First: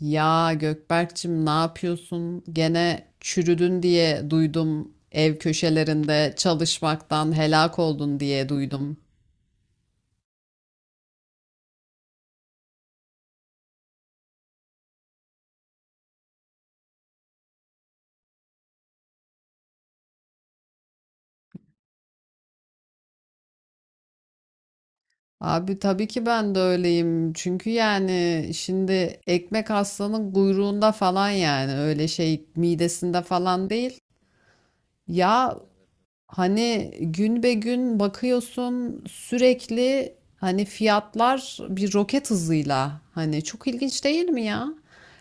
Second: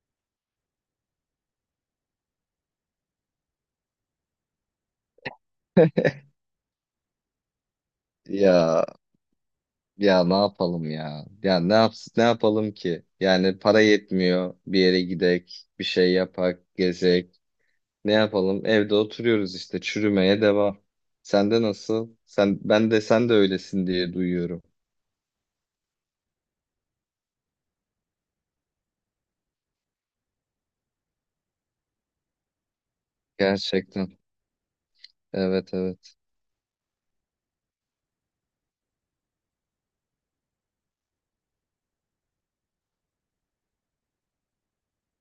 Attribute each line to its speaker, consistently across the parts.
Speaker 1: Ya, Gökberk'cim ne yapıyorsun? Gene çürüdün diye duydum. Ev köşelerinde çalışmaktan helak oldun diye
Speaker 2: Ya
Speaker 1: duydum.
Speaker 2: ya ne yapalım ya? Ya ne yapalım ki? Yani para yetmiyor. Bir yere gidek, bir şey yapak, gezek. Ne yapalım? Evde oturuyoruz işte çürümeye devam. Sende nasıl? Sen ben de sen de öylesin diye duyuyorum.
Speaker 1: Abi tabii ki ben de öyleyim. Çünkü yani şimdi ekmek aslanın kuyruğunda falan yani öyle şey midesinde falan değil.
Speaker 2: Gerçekten.
Speaker 1: Ya,
Speaker 2: Evet evet.
Speaker 1: hani gün be gün bakıyorsun sürekli, hani fiyatlar bir roket hızıyla, hani çok ilginç değil mi ya?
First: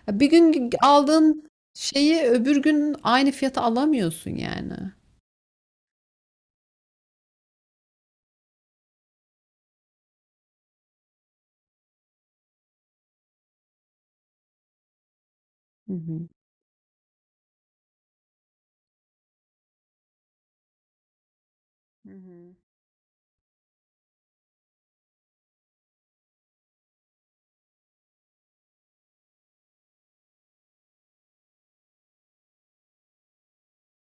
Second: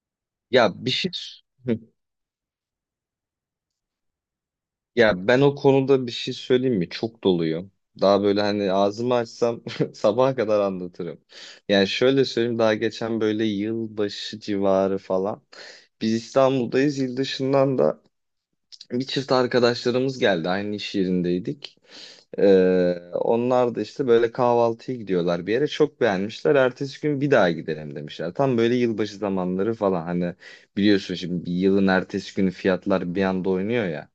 Speaker 1: Ya, bir gün
Speaker 2: Ya bir şey
Speaker 1: aldığın şeyi öbür gün aynı fiyata alamıyorsun yani.
Speaker 2: Ya ben o konuda bir şey söyleyeyim mi? Çok doluyum. Daha böyle hani ağzımı açsam sabaha kadar anlatırım. Yani şöyle söyleyeyim daha geçen böyle yılbaşı civarı falan.
Speaker 1: Hı
Speaker 2: Biz
Speaker 1: hı.
Speaker 2: İstanbul'dayız. Yıl dışından da bir çift arkadaşlarımız geldi. Aynı iş yerindeydik.
Speaker 1: Hı hı.
Speaker 2: Onlar da işte böyle kahvaltıya gidiyorlar bir yere. Çok beğenmişler. Ertesi gün bir daha gidelim demişler. Tam böyle yılbaşı zamanları falan. Hani biliyorsun şimdi bir yılın ertesi günü fiyatlar bir anda oynuyor ya.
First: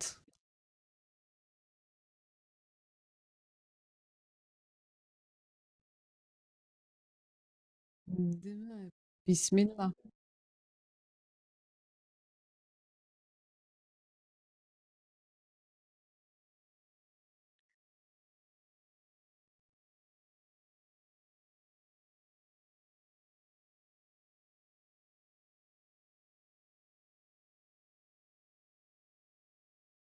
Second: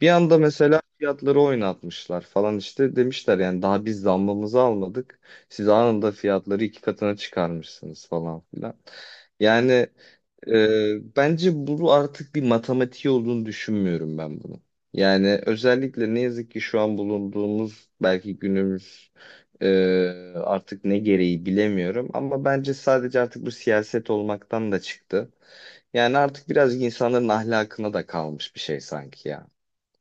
Speaker 2: Bir anda mesela fiyatları oynatmışlar falan işte demişler yani daha biz zammımızı almadık. Siz anında fiyatları iki katına çıkarmışsınız falan
Speaker 1: Değil
Speaker 2: filan.
Speaker 1: mi?
Speaker 2: Yani
Speaker 1: Bismillah.
Speaker 2: bence bu artık bir matematiği olduğunu düşünmüyorum ben bunu. Yani özellikle ne yazık ki şu an bulunduğumuz belki günümüz e, artık ne gereği bilemiyorum. Ama bence sadece artık bu siyaset olmaktan da çıktı. Yani artık birazcık insanların ahlakına da kalmış bir şey sanki ya.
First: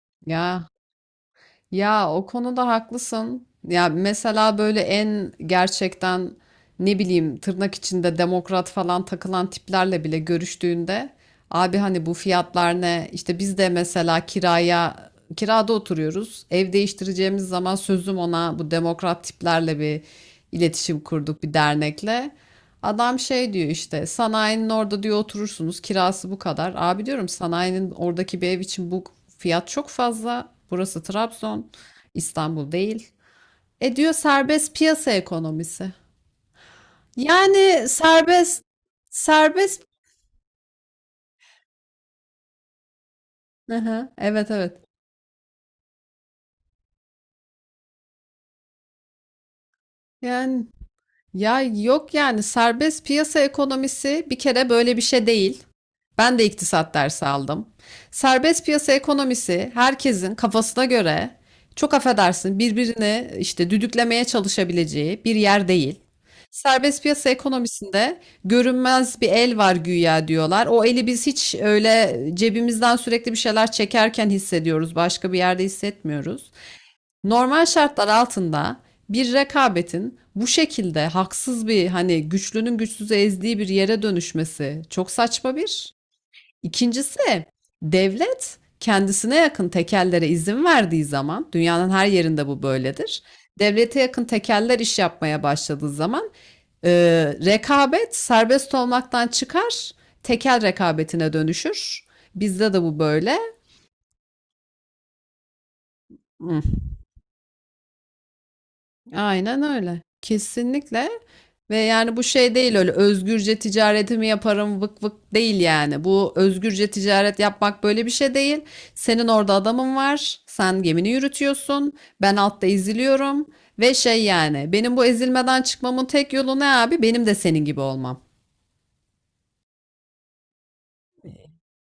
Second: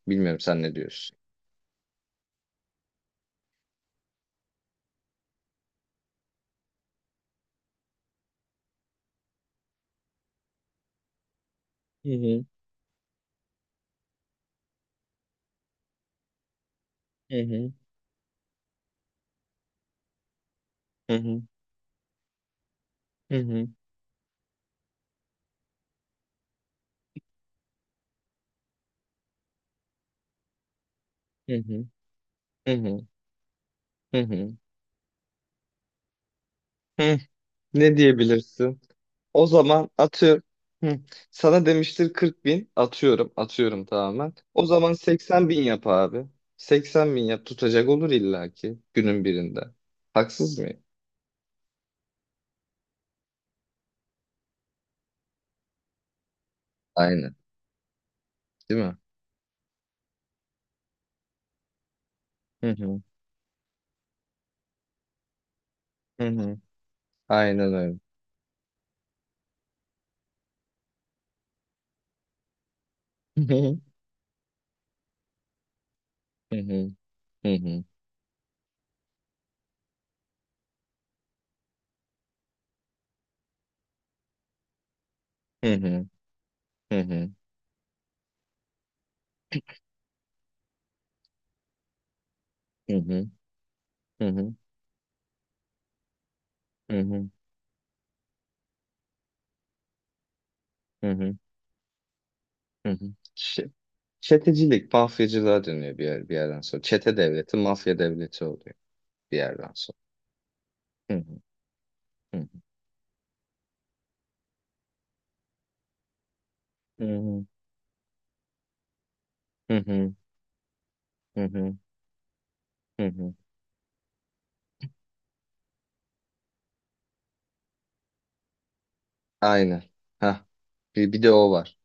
Speaker 2: Bilmiyorum sen
Speaker 1: Ya
Speaker 2: ne diyorsun?
Speaker 1: Ya, o konuda haklısın. Ya, mesela böyle en gerçekten ne bileyim tırnak içinde demokrat falan takılan tiplerle bile görüştüğünde abi hani
Speaker 2: Hı
Speaker 1: bu
Speaker 2: hı,
Speaker 1: fiyatlar ne? İşte biz de mesela kirada oturuyoruz. Ev
Speaker 2: hı
Speaker 1: değiştireceğimiz
Speaker 2: hı,
Speaker 1: zaman sözüm ona bu demokrat tiplerle bir iletişim
Speaker 2: hı hı,
Speaker 1: kurduk, bir dernekle. Adam
Speaker 2: hı
Speaker 1: şey
Speaker 2: hı,
Speaker 1: diyor işte, sanayinin orada diyor oturursunuz, kirası bu kadar. Abi diyorum, sanayinin oradaki bir ev için bu fiyat çok fazla. Burası
Speaker 2: hı
Speaker 1: Trabzon,
Speaker 2: hı,
Speaker 1: İstanbul
Speaker 2: hı hı,
Speaker 1: değil. E diyor,
Speaker 2: hı hı.
Speaker 1: serbest piyasa ekonomisi.
Speaker 2: Hı,
Speaker 1: Yani
Speaker 2: ne
Speaker 1: serbest
Speaker 2: diyebilirsin? O
Speaker 1: serbest
Speaker 2: zaman atıyorum. Hı, sana demiştir 40 bin. Atıyorum.
Speaker 1: Hı
Speaker 2: Atıyorum
Speaker 1: hı,
Speaker 2: tamamen.
Speaker 1: evet
Speaker 2: O
Speaker 1: evet.
Speaker 2: zaman 80 bin yap abi. 80 bin yap. Tutacak olur illaki günün birinde. Haksız
Speaker 1: Yani
Speaker 2: mıyım?
Speaker 1: ya yok, yani serbest piyasa ekonomisi bir kere böyle bir şey değil. Ben de iktisat dersi
Speaker 2: Aynen.
Speaker 1: aldım. Serbest
Speaker 2: Değil
Speaker 1: piyasa
Speaker 2: mi?
Speaker 1: ekonomisi herkesin kafasına göre, çok affedersin,
Speaker 2: Hı hı,
Speaker 1: birbirini işte düdüklemeye çalışabileceği bir yer değil.
Speaker 2: hı hı.
Speaker 1: Serbest piyasa
Speaker 2: Aynen öyle.
Speaker 1: ekonomisinde görünmez bir el var güya diyorlar. O eli biz hiç öyle cebimizden sürekli bir
Speaker 2: Hı
Speaker 1: şeyler
Speaker 2: hı,
Speaker 1: çekerken hissediyoruz. Başka bir yerde hissetmiyoruz.
Speaker 2: hı hı, hı
Speaker 1: Normal
Speaker 2: hı,
Speaker 1: şartlar altında bir rekabetin bu şekilde haksız bir, hani güçlünün güçsüzü ezdiği bir yere dönüşmesi çok saçma
Speaker 2: hı
Speaker 1: bir.
Speaker 2: hı, hı hı,
Speaker 1: İkincisi, devlet kendisine yakın tekellere izin verdiği zaman, dünyanın her yerinde bu
Speaker 2: hı
Speaker 1: böyledir.
Speaker 2: hı,
Speaker 1: Devlete yakın
Speaker 2: hı hı,
Speaker 1: tekeller iş yapmaya başladığı zaman e,
Speaker 2: hı hı,
Speaker 1: rekabet serbest olmaktan çıkar, tekel
Speaker 2: hı
Speaker 1: rekabetine
Speaker 2: hı.
Speaker 1: dönüşür. Bizde de
Speaker 2: Hı
Speaker 1: bu
Speaker 2: hı.
Speaker 1: böyle.
Speaker 2: Ç- Çetecilik, mafyacılığa dönüyor bir yer, bir yerden
Speaker 1: Hmm,
Speaker 2: sonra. Çete devleti, mafya devleti oluyor bir
Speaker 1: aynen
Speaker 2: yerden sonra.
Speaker 1: öyle. Kesinlikle.
Speaker 2: Hı hı
Speaker 1: Ve yani bu şey değil, öyle özgürce ticaretimi yaparım vık vık değil yani. Bu özgürce ticaret
Speaker 2: hı
Speaker 1: yapmak böyle bir şey değil. Senin orada
Speaker 2: hı hı
Speaker 1: adamın
Speaker 2: hı
Speaker 1: var. Sen gemini
Speaker 2: hı
Speaker 1: yürütüyorsun. Ben altta
Speaker 2: hı hı.
Speaker 1: eziliyorum. Ve şey yani, benim bu ezilmeden çıkmamın tek yolu ne abi? Benim de senin gibi olmam.
Speaker 2: Aynen. Ha. Bir de o var.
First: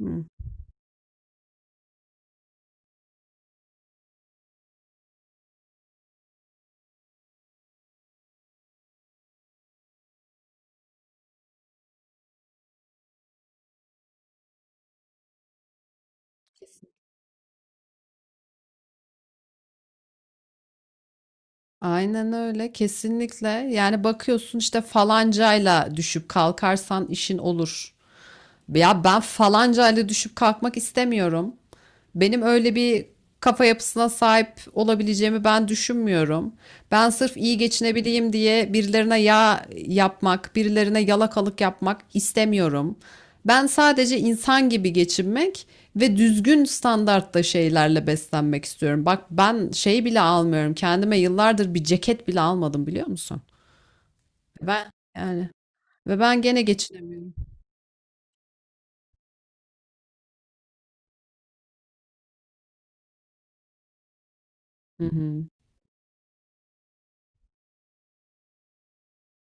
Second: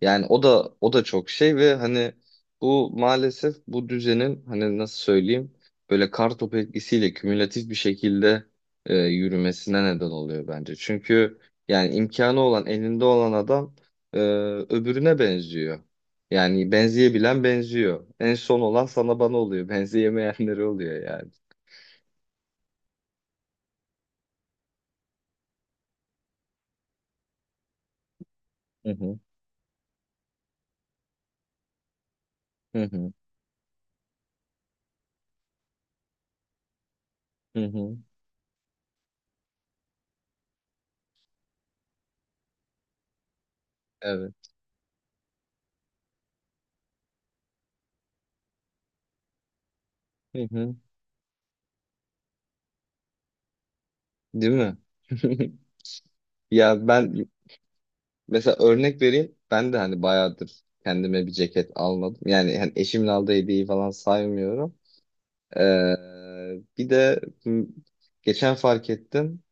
Speaker 1: Hı.
Speaker 2: Yani o da çok şey ve hani bu maalesef bu düzenin hani nasıl söyleyeyim böyle kar topu etkisiyle kümülatif bir şekilde yürümesine neden oluyor bence. Çünkü yani imkanı olan elinde olan adam e, öbürüne benziyor. Yani benzeyebilen benziyor. En son olan sana bana oluyor. Benzeyemeyenleri oluyor yani.
Speaker 1: Aynen öyle, kesinlikle. Yani bakıyorsun işte, falancayla düşüp kalkarsan işin olur.
Speaker 2: Hı
Speaker 1: Ya,
Speaker 2: hı.
Speaker 1: ben falanca ile düşüp kalkmak istemiyorum. Benim öyle
Speaker 2: Hı
Speaker 1: bir
Speaker 2: hı.
Speaker 1: kafa yapısına sahip olabileceğimi ben düşünmüyorum. Ben sırf iyi
Speaker 2: Hı hı.
Speaker 1: geçinebileyim diye birilerine yağ yapmak, birilerine yalakalık yapmak istemiyorum. Ben sadece
Speaker 2: Evet.
Speaker 1: insan gibi geçinmek ve düzgün standartta şeylerle beslenmek istiyorum. Bak, ben şey bile
Speaker 2: Hı
Speaker 1: almıyorum.
Speaker 2: hı.
Speaker 1: Kendime yıllardır bir ceket bile almadım, biliyor musun?
Speaker 2: Değil mi?
Speaker 1: Ben yani, ve ben gene
Speaker 2: Ya ben
Speaker 1: geçinemiyorum.
Speaker 2: mesela örnek vereyim. Ben de hani bayağıdır kendime bir ceket almadım. Yani hani eşimin aldığı hediyeyi falan saymıyorum.
Speaker 1: Hı hı.
Speaker 2: Bir de geçen fark ettim.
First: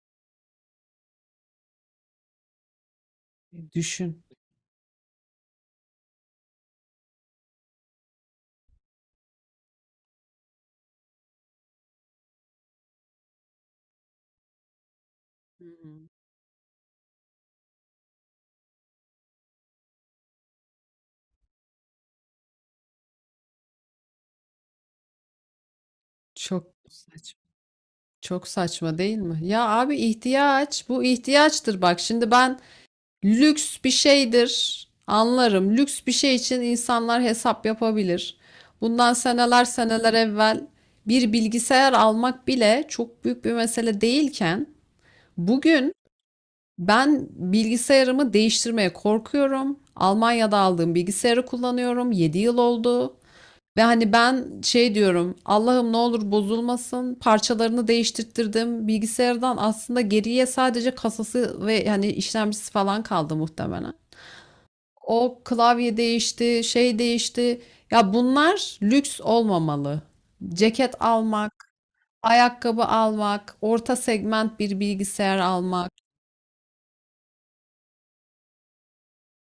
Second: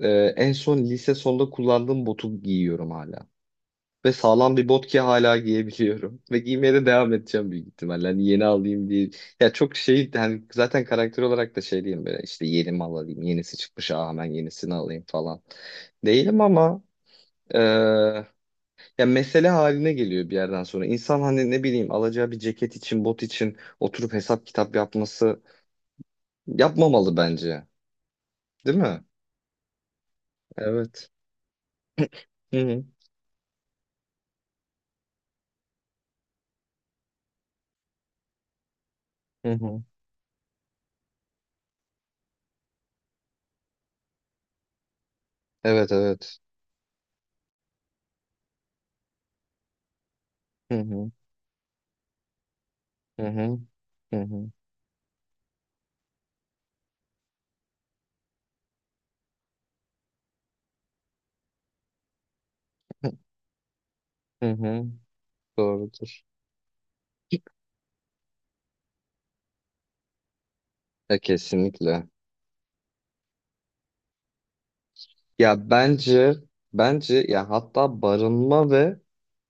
Speaker 2: En son lise sonunda kullandığım botu giyiyorum hala. Ve
Speaker 1: Düşün.
Speaker 2: sağlam bir bot ki hala giyebiliyorum. Ve giymeye de devam edeceğim büyük ihtimalle. Hani yeni alayım diye. Ya çok şey hani zaten karakter olarak da şey diyeyim böyle işte yeni mal alayım. Yenisi çıkmış aa hemen yenisini alayım falan. Değilim ama ee, ya mesele haline geliyor bir yerden sonra. İnsan hani ne bileyim alacağı bir ceket için, bot için oturup hesap kitap yapması
Speaker 1: Çok
Speaker 2: yapmamalı
Speaker 1: saçma.
Speaker 2: bence.
Speaker 1: Çok
Speaker 2: Değil
Speaker 1: saçma
Speaker 2: mi?
Speaker 1: değil mi? Ya abi, ihtiyaç, bu
Speaker 2: Evet.
Speaker 1: ihtiyaçtır bak. Şimdi
Speaker 2: Hı
Speaker 1: ben
Speaker 2: hı.
Speaker 1: lüks bir şeydir anlarım. Lüks bir şey için insanlar hesap yapabilir. Bundan
Speaker 2: Hı
Speaker 1: seneler
Speaker 2: hı.
Speaker 1: seneler evvel bir bilgisayar almak bile çok büyük bir mesele değilken,
Speaker 2: Evet
Speaker 1: bugün
Speaker 2: evet.
Speaker 1: ben bilgisayarımı değiştirmeye korkuyorum. Almanya'da
Speaker 2: Hı
Speaker 1: aldığım
Speaker 2: hı.
Speaker 1: bilgisayarı kullanıyorum. 7 yıl oldu.
Speaker 2: Hı hı.
Speaker 1: Ve hani
Speaker 2: Hı
Speaker 1: ben
Speaker 2: hı.
Speaker 1: şey diyorum, Allah'ım ne olur bozulmasın, parçalarını değiştirttirdim bilgisayardan, aslında geriye sadece kasası ve hani işlemcisi falan kaldı muhtemelen.
Speaker 2: Hı hı.
Speaker 1: O klavye
Speaker 2: Doğrudur.
Speaker 1: değişti, şey değişti, ya bunlar lüks olmamalı. Ceket
Speaker 2: Ya
Speaker 1: almak,
Speaker 2: kesinlikle.
Speaker 1: ayakkabı almak, orta segment bir bilgisayar
Speaker 2: Ya
Speaker 1: almak.
Speaker 2: bence ya hatta barınma ve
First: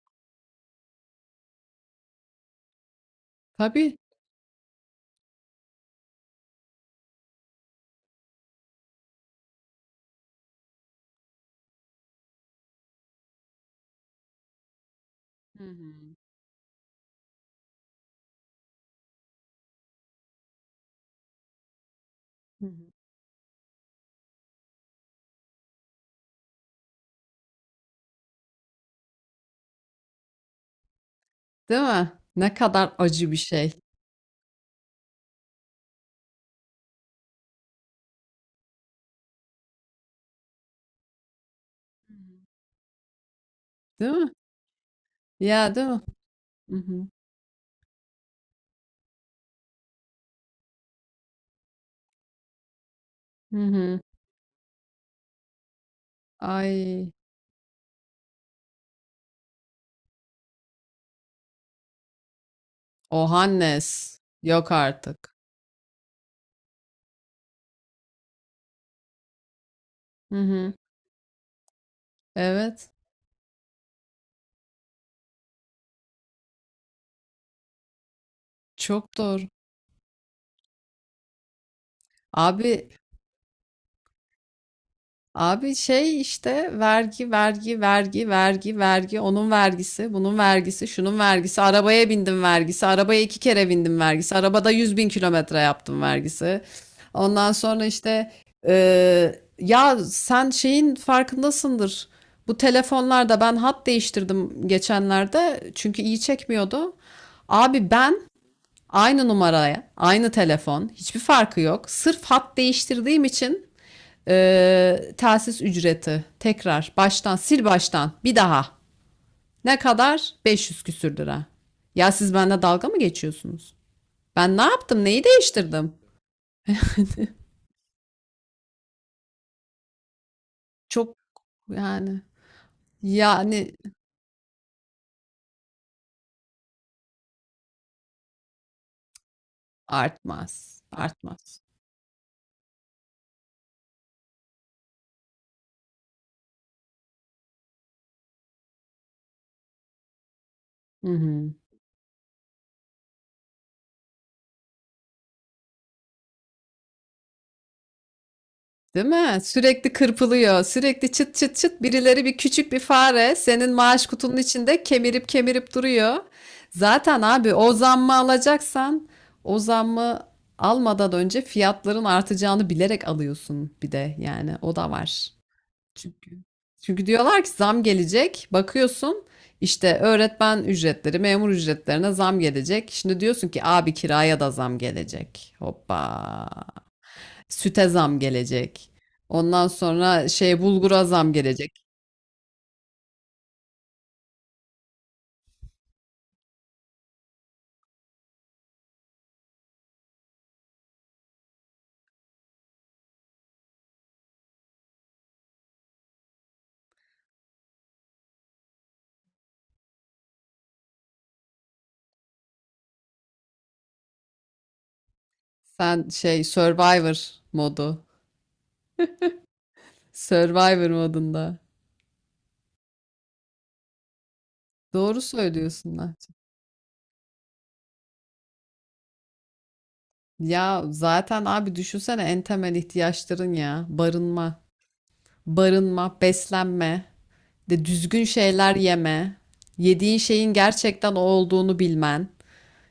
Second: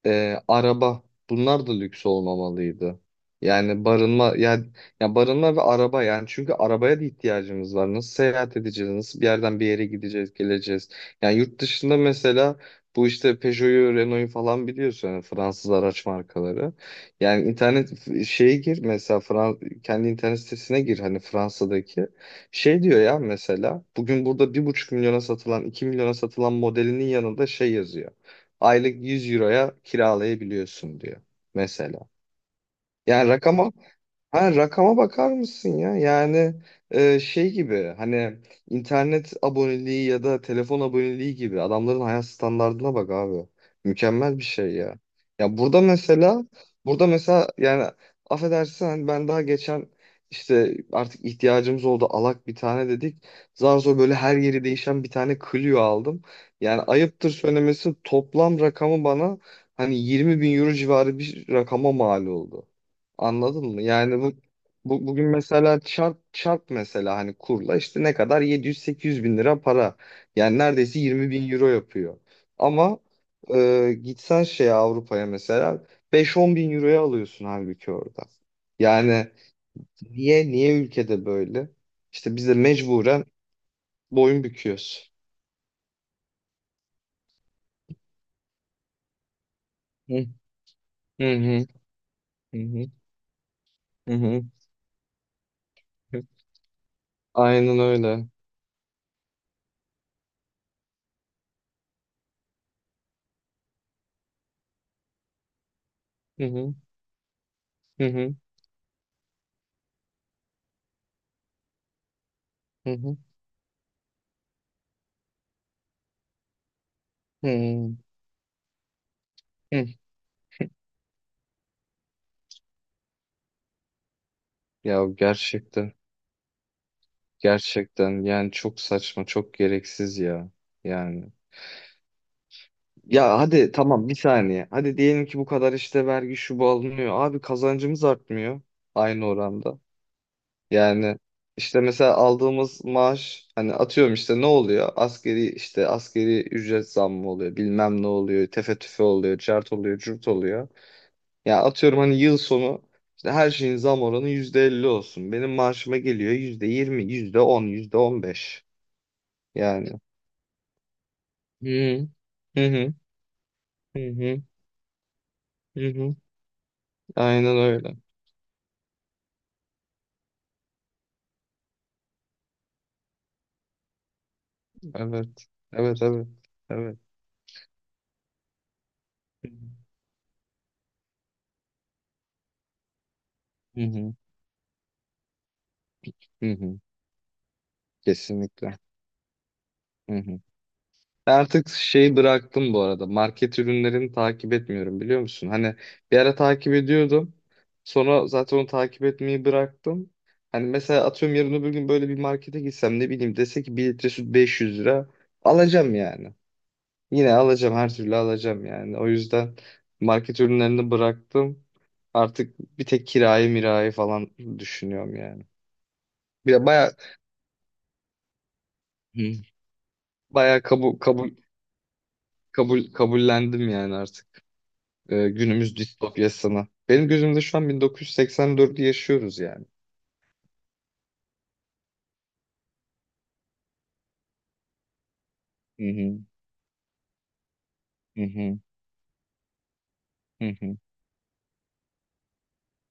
Speaker 2: araba bunlar da lüks olmamalıydı. Yani
Speaker 1: Tabii.
Speaker 2: barınma yani ya barınma ve araba yani çünkü arabaya da ihtiyacımız var. Nasıl seyahat edeceğiz? Nasıl bir yerden bir yere gideceğiz, geleceğiz? Yani yurt dışında mesela bu işte Peugeot'u, Renault'u falan biliyorsun yani
Speaker 1: Hı
Speaker 2: Fransız araç
Speaker 1: hı.
Speaker 2: markaları. Yani internet şeye gir mesela kendi internet sitesine gir hani Fransa'daki.
Speaker 1: Hı
Speaker 2: Şey
Speaker 1: hı.
Speaker 2: diyor ya mesela bugün burada bir buçuk milyona satılan, iki milyona satılan modelinin yanında şey yazıyor aylık 100 euroya kiralayabiliyorsun diyor
Speaker 1: Değil
Speaker 2: mesela.
Speaker 1: mi? Ne kadar
Speaker 2: Yani
Speaker 1: acı bir
Speaker 2: rakama
Speaker 1: şey.
Speaker 2: ha, rakama bakar mısın ya? Yani şey gibi hani internet aboneliği ya da telefon aboneliği gibi adamların hayat standardına bak abi.
Speaker 1: Değil mi?
Speaker 2: Mükemmel bir şey ya. Ya
Speaker 1: Ya,
Speaker 2: burada
Speaker 1: değil mi?
Speaker 2: mesela
Speaker 1: Hı
Speaker 2: burada
Speaker 1: hı.
Speaker 2: mesela yani affedersin hani ben daha geçen işte artık ihtiyacımız oldu alak bir tane dedik.
Speaker 1: Hı
Speaker 2: Zar zor
Speaker 1: hı.
Speaker 2: böyle her yeri değişen bir tane Clio aldım. Yani
Speaker 1: Ay.
Speaker 2: ayıptır söylemesi toplam rakamı bana hani 20 bin euro civarı bir rakama mal oldu. Anladın mı?
Speaker 1: Ohannes.
Speaker 2: Yani bu,
Speaker 1: Yok
Speaker 2: bu bugün
Speaker 1: artık.
Speaker 2: mesela çarp çarp mesela hani kurla işte ne kadar 700-800 bin lira para.
Speaker 1: Hı
Speaker 2: Yani
Speaker 1: hı.
Speaker 2: neredeyse 20 bin euro yapıyor.
Speaker 1: Evet.
Speaker 2: Ama gitsen şeye Avrupa'ya mesela 5-10 bin euroya alıyorsun halbuki orada.
Speaker 1: Çok
Speaker 2: Yani
Speaker 1: doğru.
Speaker 2: niye niye ülkede böyle? İşte biz de
Speaker 1: Abi,
Speaker 2: mecburen boyun büküyoruz.
Speaker 1: şey işte, vergi, vergi, vergi, vergi, vergi, onun vergisi,
Speaker 2: Hı
Speaker 1: bunun vergisi, şunun
Speaker 2: hı
Speaker 1: vergisi,
Speaker 2: hı
Speaker 1: arabaya bindim
Speaker 2: hı
Speaker 1: vergisi,
Speaker 2: hı.
Speaker 1: arabaya iki kere bindim
Speaker 2: Hı
Speaker 1: vergisi,
Speaker 2: hı.
Speaker 1: arabada 100.000 kilometre yaptım vergisi. Ondan
Speaker 2: Aynen
Speaker 1: sonra
Speaker 2: öyle.
Speaker 1: işte e, ya sen şeyin farkındasındır. Bu telefonlarda ben hat değiştirdim geçenlerde, çünkü iyi
Speaker 2: Hı hı
Speaker 1: çekmiyordu. Abi
Speaker 2: hı
Speaker 1: ben,
Speaker 2: hı
Speaker 1: aynı numaraya, aynı telefon, hiçbir farkı yok. Sırf hat
Speaker 2: hı
Speaker 1: değiştirdiğim için telsiz ücreti, tekrar baştan, sil
Speaker 2: hı.
Speaker 1: baştan bir daha. Ne
Speaker 2: Hı.
Speaker 1: kadar? 500 küsür lira. Ya, siz benimle dalga mı geçiyorsunuz? Ben ne yaptım?
Speaker 2: Ya
Speaker 1: Neyi değiştirdim?
Speaker 2: gerçekten. Gerçekten yani çok saçma, çok gereksiz ya.
Speaker 1: Çok,
Speaker 2: Yani
Speaker 1: yani
Speaker 2: ya evet. Hadi
Speaker 1: yani
Speaker 2: tamam bir saniye. Hadi diyelim ki bu kadar işte vergi şu bu alınıyor. Abi kazancımız artmıyor aynı oranda.
Speaker 1: artmaz,
Speaker 2: Yani
Speaker 1: artmaz.
Speaker 2: işte mesela aldığımız maaş hani atıyorum işte ne oluyor? Asgari işte asgari ücret zammı oluyor. Bilmem ne oluyor. Tefe tüfe oluyor. Cart oluyor. Cürt oluyor.
Speaker 1: Hı hı.
Speaker 2: Ya atıyorum hani yıl sonu işte her şeyin zam oranı %50 olsun. Benim maaşıma geliyor yüzde yirmi yüzde on yüzde on beş.
Speaker 1: Değil mi?
Speaker 2: Yani
Speaker 1: Sürekli kırpılıyor. Sürekli çıt çıt
Speaker 2: hı
Speaker 1: çıt, birileri, bir
Speaker 2: hı
Speaker 1: küçük bir
Speaker 2: hı
Speaker 1: fare senin
Speaker 2: hı
Speaker 1: maaş kutunun
Speaker 2: hı.
Speaker 1: içinde kemirip kemirip
Speaker 2: Hı
Speaker 1: duruyor.
Speaker 2: hı.
Speaker 1: Zaten abi,
Speaker 2: Aynen
Speaker 1: o
Speaker 2: öyle.
Speaker 1: zammı alacaksan o zammı almadan önce fiyatların artacağını bilerek alıyorsun, bir de yani o da var.
Speaker 2: Evet. Evet evet.
Speaker 1: Çünkü
Speaker 2: Evet.
Speaker 1: diyorlar ki zam gelecek. Bakıyorsun işte, öğretmen ücretleri, memur ücretlerine zam gelecek. Şimdi diyorsun ki
Speaker 2: Hı
Speaker 1: abi,
Speaker 2: hı
Speaker 1: kiraya da zam gelecek. Hoppa.
Speaker 2: hı hı.
Speaker 1: Süte zam
Speaker 2: Kesinlikle.
Speaker 1: gelecek. Ondan
Speaker 2: Hı
Speaker 1: sonra
Speaker 2: hı.
Speaker 1: şey, bulgura zam
Speaker 2: Ben artık
Speaker 1: gelecek.
Speaker 2: şeyi bıraktım bu arada. Market ürünlerini takip etmiyorum biliyor musun? Hani bir ara takip ediyordum. Sonra zaten onu takip etmeyi bıraktım. Hani mesela atıyorum yarın öbür gün böyle bir markete gitsem ne bileyim dese ki 1 litre süt 500 lira alacağım yani. Yine alacağım her türlü alacağım yani. O yüzden market ürünlerini bıraktım. Artık bir tek kirayı mirayı falan düşünüyorum yani.
Speaker 1: Sen şey
Speaker 2: Bir de baya
Speaker 1: Survivor modu.
Speaker 2: hı. Baya
Speaker 1: Survivor
Speaker 2: kabul kabul
Speaker 1: modunda.
Speaker 2: kabul kabullendim yani artık
Speaker 1: Doğru
Speaker 2: günümüz
Speaker 1: söylüyorsun Nahçe.
Speaker 2: distopyasını. Benim gözümde şu an 1984'ü yaşıyoruz yani.
Speaker 1: Ya zaten abi, düşünsene en temel ihtiyaçların ya. Barınma,
Speaker 2: Hı hı.
Speaker 1: barınma, beslenme, de
Speaker 2: Hı
Speaker 1: düzgün
Speaker 2: hı.
Speaker 1: şeyler yeme, yediğin
Speaker 2: Hı
Speaker 1: şeyin
Speaker 2: hı.
Speaker 1: gerçekten o olduğunu bilmen.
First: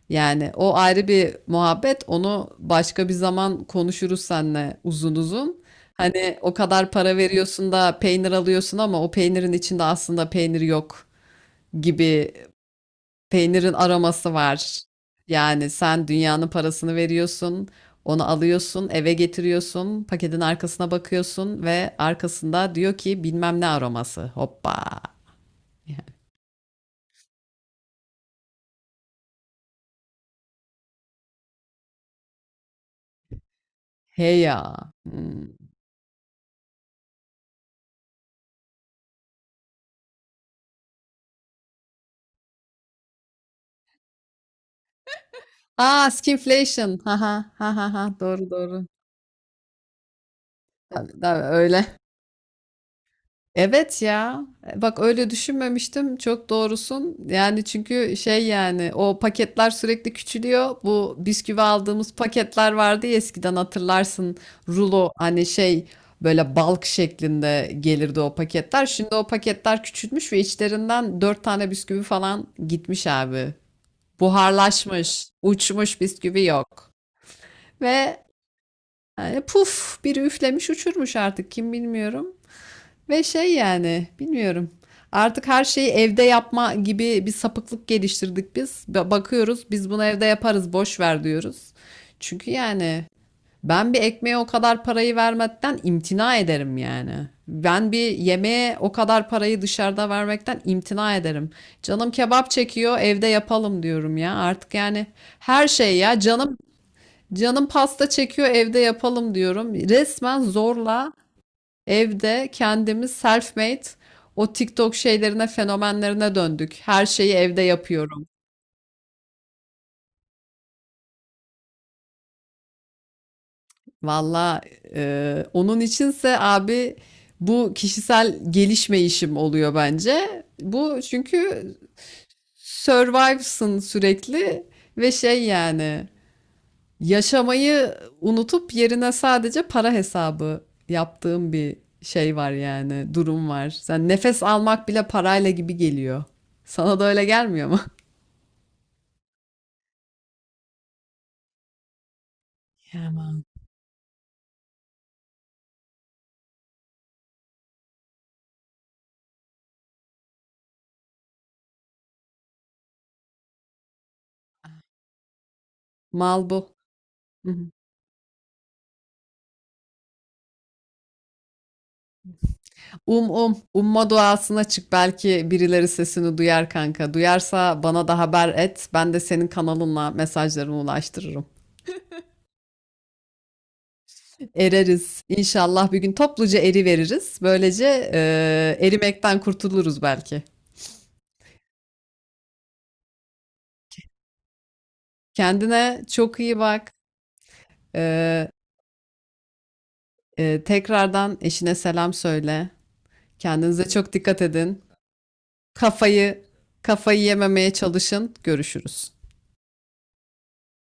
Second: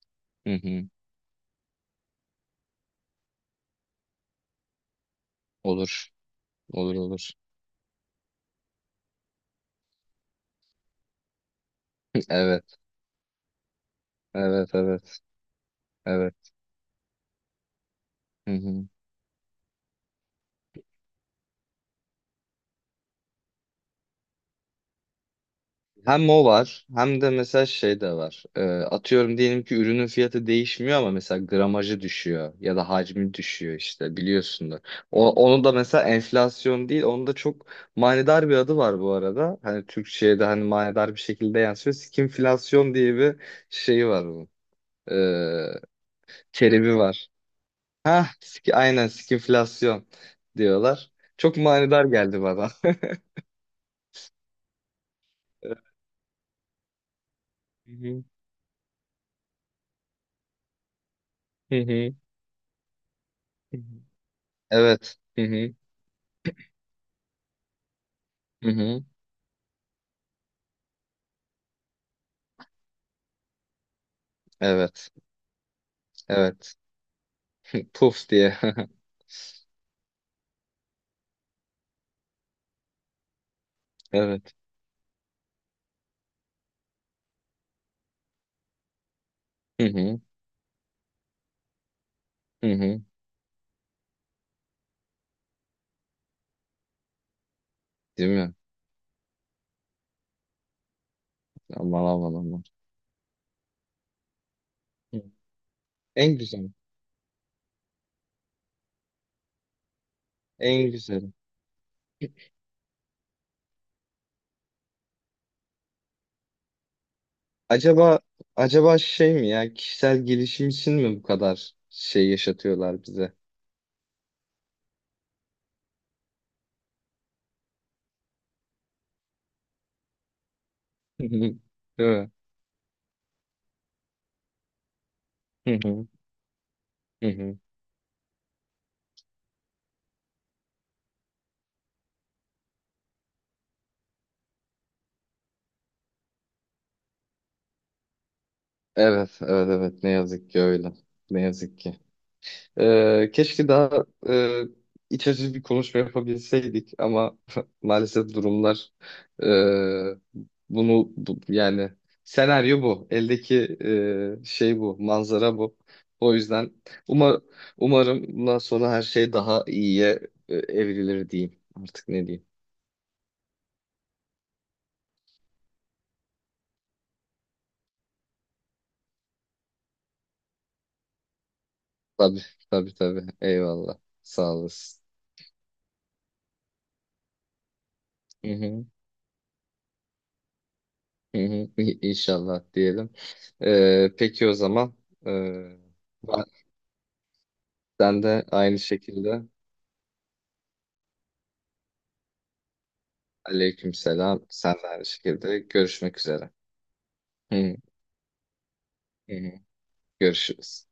Speaker 1: Yani
Speaker 2: Hı
Speaker 1: o
Speaker 2: hı.
Speaker 1: ayrı bir muhabbet. Onu başka bir zaman konuşuruz seninle uzun uzun.
Speaker 2: Olur.
Speaker 1: Hani o kadar
Speaker 2: Olur
Speaker 1: para
Speaker 2: olur.
Speaker 1: veriyorsun da peynir alıyorsun, ama o peynirin içinde aslında peynir yok gibi,
Speaker 2: Evet.
Speaker 1: peynirin aroması
Speaker 2: Evet
Speaker 1: var.
Speaker 2: evet.
Speaker 1: Yani sen dünyanın
Speaker 2: Evet.
Speaker 1: parasını veriyorsun, onu
Speaker 2: Hı hı.
Speaker 1: alıyorsun, eve getiriyorsun, paketin arkasına bakıyorsun ve arkasında diyor ki bilmem ne aroması. Hoppa.
Speaker 2: Hem o var hem de mesela şey de var. Atıyorum diyelim ki ürünün fiyatı değişmiyor ama mesela gramajı düşüyor ya da hacmi düşüyor işte
Speaker 1: Hey
Speaker 2: biliyorsun da.
Speaker 1: ya.
Speaker 2: O, onu
Speaker 1: Hmm.
Speaker 2: da mesela enflasyon değil onun da çok manidar bir adı var bu arada. Hani Türkçe'ye de hani manidar bir şekilde yansıyor. Skinflasyon diye bir şeyi var bunun. Ee,
Speaker 1: Aa, skinflation.
Speaker 2: terimi
Speaker 1: Ha
Speaker 2: var.
Speaker 1: ha ha ha ha.
Speaker 2: Ha,
Speaker 1: Doğru, doğru.
Speaker 2: aynen skinflasyon diyorlar.
Speaker 1: Tabii,
Speaker 2: Çok
Speaker 1: öyle.
Speaker 2: manidar geldi bana.
Speaker 1: Evet ya. Bak, öyle düşünmemiştim. Çok doğrusun. Yani
Speaker 2: Hı
Speaker 1: çünkü
Speaker 2: hı.
Speaker 1: şey, yani o paketler sürekli küçülüyor. Bu bisküvi
Speaker 2: Hı
Speaker 1: aldığımız
Speaker 2: hı.
Speaker 1: paketler vardı ya eskiden, hatırlarsın. Rulo,
Speaker 2: Evet. Hı
Speaker 1: hani
Speaker 2: hı.
Speaker 1: şey, böyle balk şeklinde gelirdi o
Speaker 2: Hı
Speaker 1: paketler.
Speaker 2: hı.
Speaker 1: Şimdi o paketler küçülmüş ve içlerinden dört tane bisküvi falan gitmiş abi.
Speaker 2: Evet.
Speaker 1: Buharlaşmış, uçmuş, bisküvi
Speaker 2: Evet.
Speaker 1: yok. Ve
Speaker 2: Puf diye.
Speaker 1: yani puf, biri üflemiş uçurmuş artık kim bilmiyorum. Ve şey yani,
Speaker 2: Evet.
Speaker 1: bilmiyorum. Artık her şeyi evde yapma gibi bir sapıklık geliştirdik biz. Bakıyoruz
Speaker 2: Hı
Speaker 1: biz bunu
Speaker 2: hı.
Speaker 1: evde yaparız, boş ver diyoruz. Çünkü
Speaker 2: Hı hı.
Speaker 1: yani ben bir ekmeğe o kadar parayı vermekten imtina ederim yani. Ben bir
Speaker 2: Değil mi?
Speaker 1: yemeğe o kadar parayı dışarıda vermekten imtina ederim.
Speaker 2: Aman
Speaker 1: Canım
Speaker 2: aman
Speaker 1: kebap
Speaker 2: aman.
Speaker 1: çekiyor, evde yapalım diyorum ya. Artık yani
Speaker 2: Hı.
Speaker 1: her şey, ya
Speaker 2: En
Speaker 1: canım,
Speaker 2: güzel.
Speaker 1: pasta çekiyor, evde yapalım diyorum. Resmen
Speaker 2: En
Speaker 1: zorla
Speaker 2: güzeli.
Speaker 1: evde kendimiz self-made, o TikTok şeylerine, fenomenlerine döndük. Her şeyi evde
Speaker 2: Acaba
Speaker 1: yapıyorum.
Speaker 2: şey mi ya kişisel gelişim için mi bu kadar şey yaşatıyorlar bize?
Speaker 1: Valla onun içinse abi, bu kişisel gelişme işim oluyor bence. Bu
Speaker 2: Hı hı.
Speaker 1: çünkü
Speaker 2: Değil mi?
Speaker 1: survive'sın sürekli, ve şey
Speaker 2: Hı hı.
Speaker 1: yani,
Speaker 2: Hı hı.
Speaker 1: yaşamayı unutup yerine sadece para hesabı yaptığım bir şey var, yani durum var. Sen, nefes almak bile parayla gibi geliyor. Sana da öyle gelmiyor mu?
Speaker 2: Evet, evet, evet. Ne yazık ki öyle. Ne yazık ki.
Speaker 1: Aman.
Speaker 2: Keşke daha iç açıcı bir konuşma yapabilseydik ama maalesef durumlar e, bunu yani senaryo bu. Eldeki şey bu, manzara bu. O
Speaker 1: Mal
Speaker 2: yüzden
Speaker 1: bu.
Speaker 2: umar,
Speaker 1: Hı hı.
Speaker 2: umarım bundan sonra her şey daha iyiye evrilir diyeyim. Artık ne diyeyim?
Speaker 1: Um um. Umma duasına çık. Belki birileri sesini duyar kanka. Duyarsa bana da haber et. Ben de senin kanalınla mesajlarını ulaştırırım.
Speaker 2: Tabii tabii tabii. Eyvallah. Sağ olasın.
Speaker 1: Ereriz. İnşallah bir gün topluca eri veririz. Böylece
Speaker 2: Hı hı,
Speaker 1: erimekten kurtuluruz belki.
Speaker 2: hı hı. İnşallah diyelim. Peki o zaman. Ee,
Speaker 1: Kendine çok iyi bak.
Speaker 2: Sen de
Speaker 1: Eee,
Speaker 2: aynı şekilde.
Speaker 1: tekrardan eşine selam söyle. Kendinize çok dikkat
Speaker 2: Aleykümselam. Sen
Speaker 1: edin.
Speaker 2: de aynı şekilde. Görüşmek
Speaker 1: Kafayı
Speaker 2: üzere.
Speaker 1: kafayı yememeye
Speaker 2: Hı
Speaker 1: çalışın. Görüşürüz.
Speaker 2: hı. Görüşürüz.